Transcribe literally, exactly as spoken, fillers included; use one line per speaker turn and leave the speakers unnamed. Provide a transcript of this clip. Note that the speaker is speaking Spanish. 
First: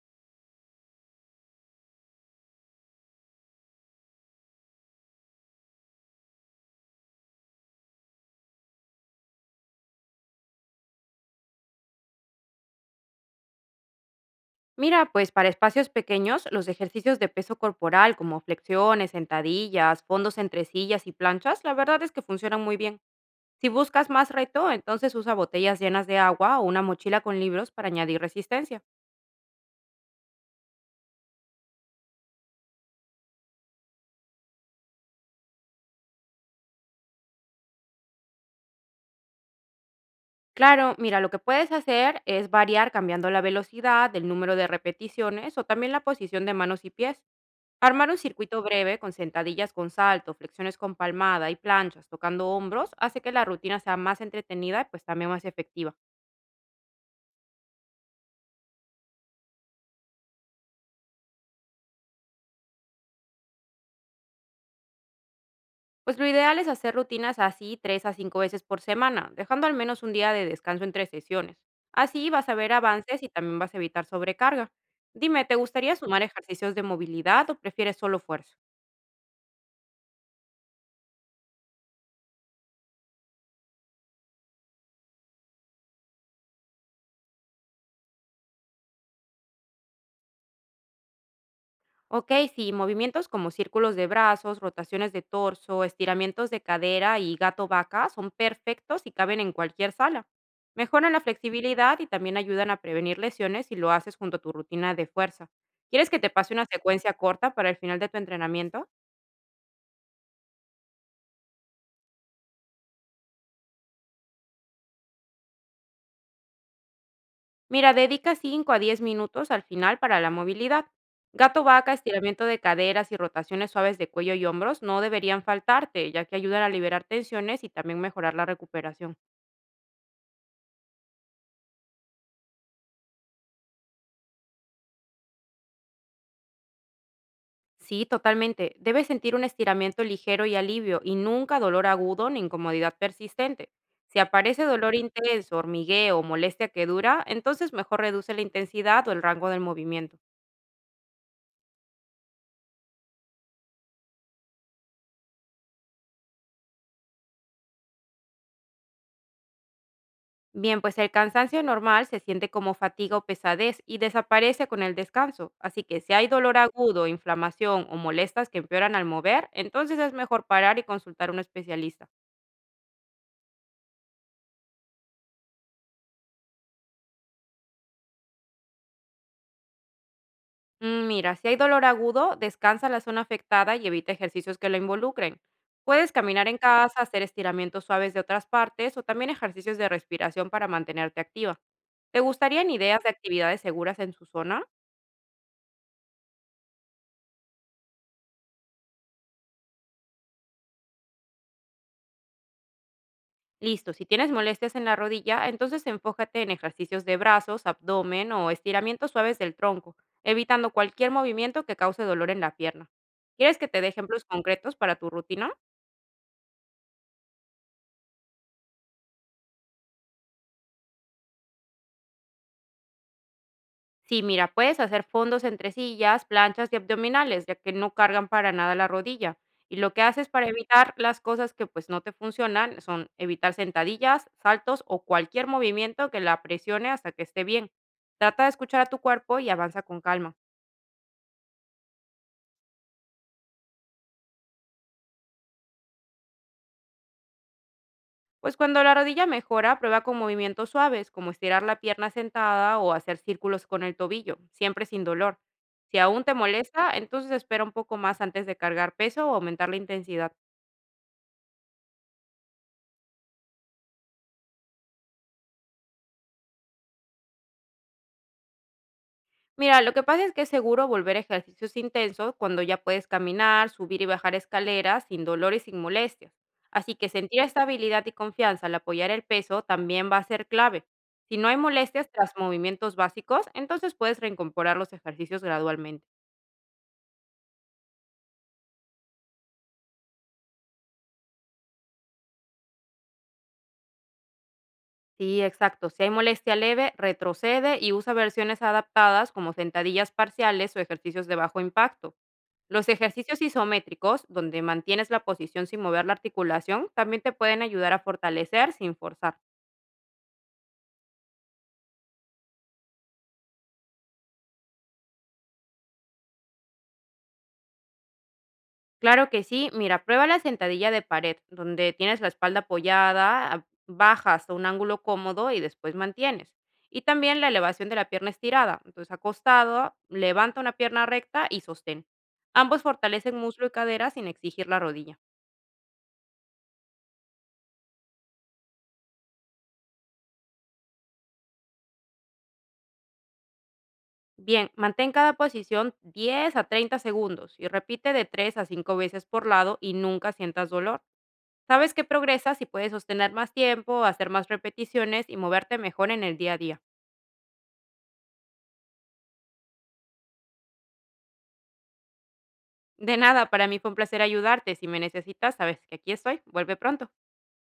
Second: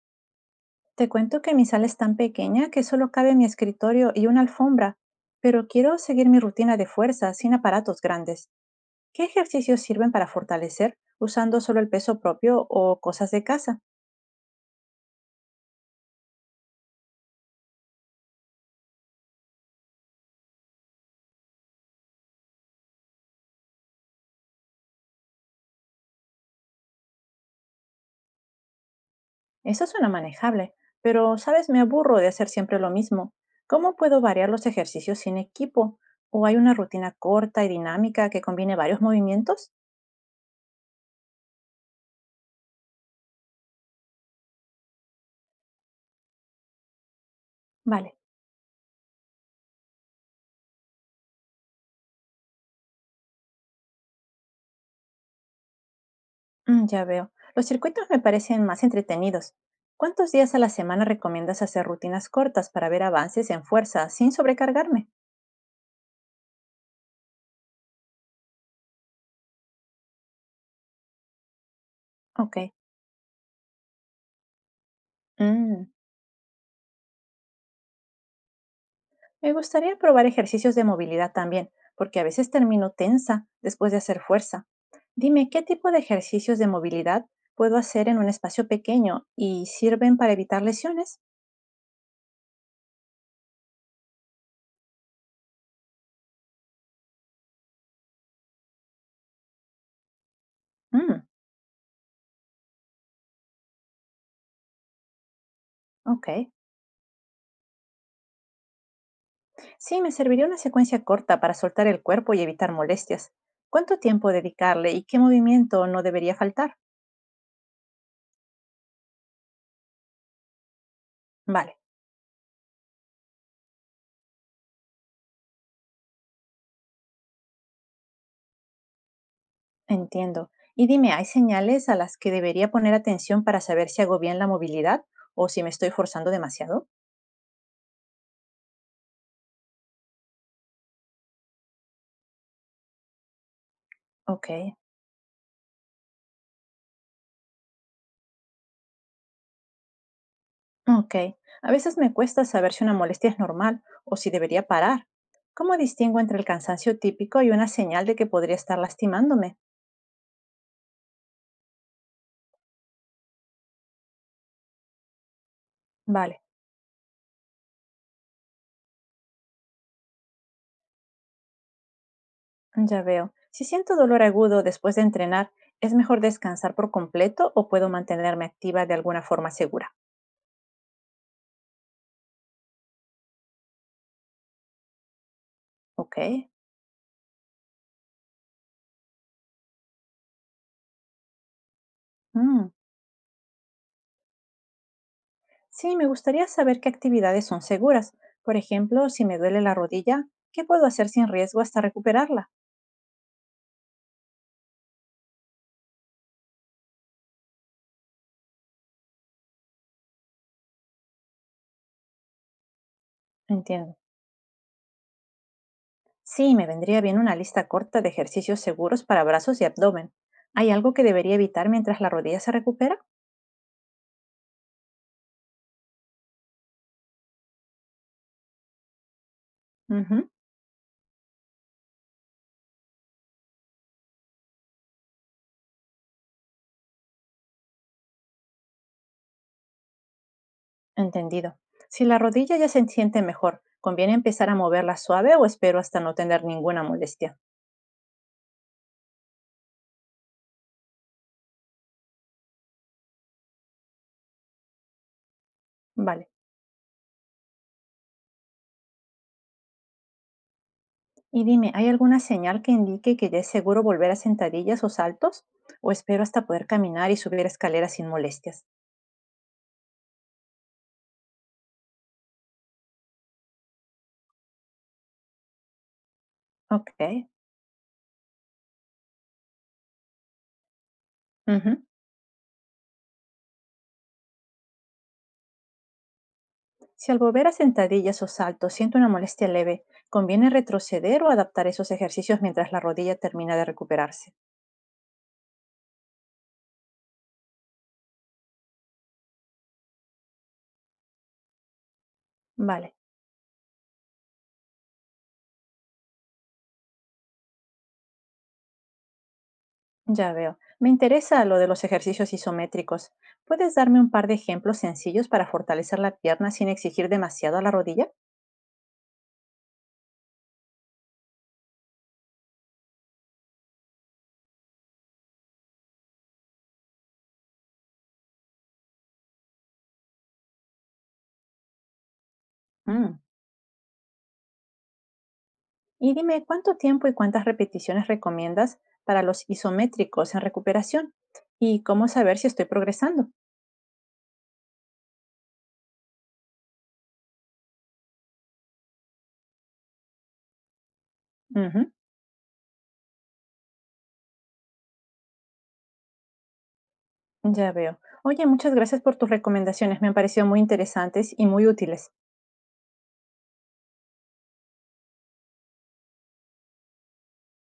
Te cuento que mi sala es tan pequeña que solo cabe mi escritorio y una alfombra, pero quiero seguir mi rutina de fuerza sin aparatos grandes. ¿Qué ejercicios sirven para fortalecer usando solo el peso propio o cosas de casa?
Mira, pues para espacios pequeños, los ejercicios de peso corporal como flexiones, sentadillas, fondos entre sillas y planchas, la verdad es que funcionan muy bien. Si buscas más reto, entonces usa botellas llenas de agua o una mochila con libros para añadir resistencia.
Eso suena manejable, pero sabes, me aburro de hacer siempre lo mismo. ¿Cómo puedo variar los ejercicios sin equipo? ¿O hay una rutina corta y dinámica que combine varios movimientos?
Claro, mira, lo que puedes hacer es variar cambiando la velocidad, el número de repeticiones o también la posición de manos y pies. Armar
Vale.
un circuito breve con sentadillas con salto, flexiones con palmada y planchas tocando hombros hace que la rutina sea más entretenida y pues también más efectiva.
Mm, ya veo. Los circuitos me parecen más entretenidos. ¿Cuántos días a la semana recomiendas hacer rutinas cortas para ver avances en fuerza sin sobrecargarme?
Pues lo ideal es hacer rutinas así tres a cinco veces por semana, dejando al menos un día de descanso entre sesiones. Así vas a
Ok.
ver avances y también vas a evitar sobrecarga. Dime, ¿te
Mm.
gustaría sumar ejercicios de movilidad o prefieres solo fuerza?
Me gustaría probar ejercicios de movilidad también, porque a veces termino tensa después de hacer fuerza. Dime, ¿qué tipo de ejercicios de movilidad puedo hacer en un espacio pequeño y sirven para evitar lesiones?
Ok, sí, movimientos como círculos de brazos, rotaciones de torso, estiramientos de cadera y gato vaca son perfectos y caben en cualquier sala. Mejoran la
Mm,
flexibilidad y también ayudan a prevenir lesiones si lo haces junto a tu rutina de fuerza. ¿Quieres que
ok.
te pase una secuencia corta para el final de tu entrenamiento?
Sí, me serviría una secuencia corta para soltar el cuerpo y evitar molestias. ¿Cuánto tiempo dedicarle y qué movimiento no debería faltar?
Mira, dedica cinco a diez minutos al final para la movilidad. Gato
Vale,
vaca, estiramiento de caderas y rotaciones suaves de cuello y hombros no deberían faltarte, ya que ayudan a liberar tensiones y también mejorar la recuperación.
entiendo. Y dime, ¿hay señales a las que debería poner atención para saber si hago bien la movilidad o si me estoy forzando demasiado?
Sí, totalmente. Debes sentir un estiramiento ligero y alivio y nunca dolor agudo ni incomodidad persistente. Si
Ok,
aparece dolor intenso, hormigueo o molestia que dura, entonces mejor reduce la intensidad o el rango del movimiento.
ok. A veces me cuesta saber si una molestia es normal o si debería parar. ¿Cómo distingo entre el cansancio típico y una señal de que podría estar lastimándome?
Bien, pues el cansancio normal se siente como fatiga o pesadez y desaparece con el descanso. Así que si hay
Vale.
dolor agudo, inflamación o molestas que empeoran al mover, entonces es mejor parar y consultar a un especialista.
Ya veo. Si siento dolor agudo después de entrenar, ¿es mejor descansar por completo o puedo mantenerme activa de alguna forma segura?
Mm, mira, si hay dolor agudo, descansa la zona afectada y evita ejercicios que lo involucren. Puedes
Ok.
caminar en casa, hacer estiramientos suaves de otras partes o también ejercicios de respiración para mantenerte activa. ¿Te
Mm.
gustarían ideas de actividades seguras en su zona?
Sí, me gustaría saber qué actividades son seguras. Por ejemplo, si me duele la rodilla, ¿qué puedo hacer sin riesgo hasta recuperarla?
Listo, si tienes molestias en la rodilla, entonces enfócate en ejercicios de brazos, abdomen o estiramientos suaves del tronco, evitando cualquier movimiento que cause dolor en la pierna. ¿Quieres que te dé
Entiendo.
ejemplos concretos para tu rutina?
Sí, me vendría bien una lista corta de ejercicios seguros para brazos y abdomen. ¿Hay algo que debería evitar mientras la rodilla se recupera?
Sí, mira, puedes hacer fondos entre sillas, planchas y abdominales, ya que no cargan para nada la rodilla. Y lo que haces
Ujú.
para evitar las cosas que pues no te funcionan son evitar sentadillas, saltos o cualquier movimiento que la presione hasta que esté bien. Trata de escuchar a tu cuerpo y avanza con calma.
Entendido. Si la rodilla ya se siente mejor, ¿conviene empezar a moverla suave o espero hasta no tener ninguna molestia?
Pues cuando la rodilla mejora, prueba con movimientos suaves, como estirar la pierna sentada o hacer círculos con el tobillo, siempre sin dolor. Si aún
Vale.
te molesta, entonces espera un poco más antes de cargar peso o aumentar la intensidad.
Y dime, ¿hay alguna señal que indique que ya es seguro volver a sentadillas o saltos? ¿O espero hasta poder caminar y subir escaleras sin molestias?
Mira, lo que pasa es que es seguro volver a ejercicios intensos cuando ya puedes caminar, subir y bajar escaleras sin dolor y sin molestias. Así que
Ok.
sentir estabilidad y confianza al apoyar el peso también va a ser clave. Si no hay
Ujú.
molestias tras movimientos básicos, entonces puedes reincorporar los ejercicios gradualmente.
Si al volver a sentadillas o saltos siento una molestia leve, ¿conviene retroceder o adaptar esos ejercicios mientras la rodilla termina de recuperarse?
Sí, exacto. Si hay molestia leve, retrocede y usa versiones adaptadas como sentadillas parciales o ejercicios de bajo impacto. Los
Vale.
ejercicios isométricos, donde mantienes la posición sin mover la articulación, también te pueden ayudar a fortalecer sin forzar.
Ya veo. Me interesa lo de los ejercicios isométricos. ¿Puedes darme un par de ejemplos sencillos para fortalecer la pierna sin exigir demasiado a la rodilla?
Claro que sí. Mira, prueba la sentadilla de pared, donde tienes la espalda apoyada, a- baja hasta un ángulo cómodo y después mantienes. Y también la elevación de la pierna estirada. Entonces, acostado, levanta una pierna recta y sostén. Ambos
Mm.
fortalecen muslo y cadera sin exigir la rodilla.
Y dime, ¿cuánto tiempo y cuántas repeticiones recomiendas para los isométricos en recuperación? ¿Y cómo saber si estoy progresando?
Bien, mantén cada posición diez a treinta segundos y repite de tres a cinco veces por lado y nunca sientas dolor.
Ujú,
Sabes que progresas y puedes sostener más tiempo, hacer más repeticiones y moverte mejor en el día a día.
ya veo. Oye, muchas gracias por tus recomendaciones. Me han parecido muy interesantes y muy útiles.
De nada, para mí fue un placer ayudarte. Si me necesitas, sabes que aquí estoy. Vuelve pronto.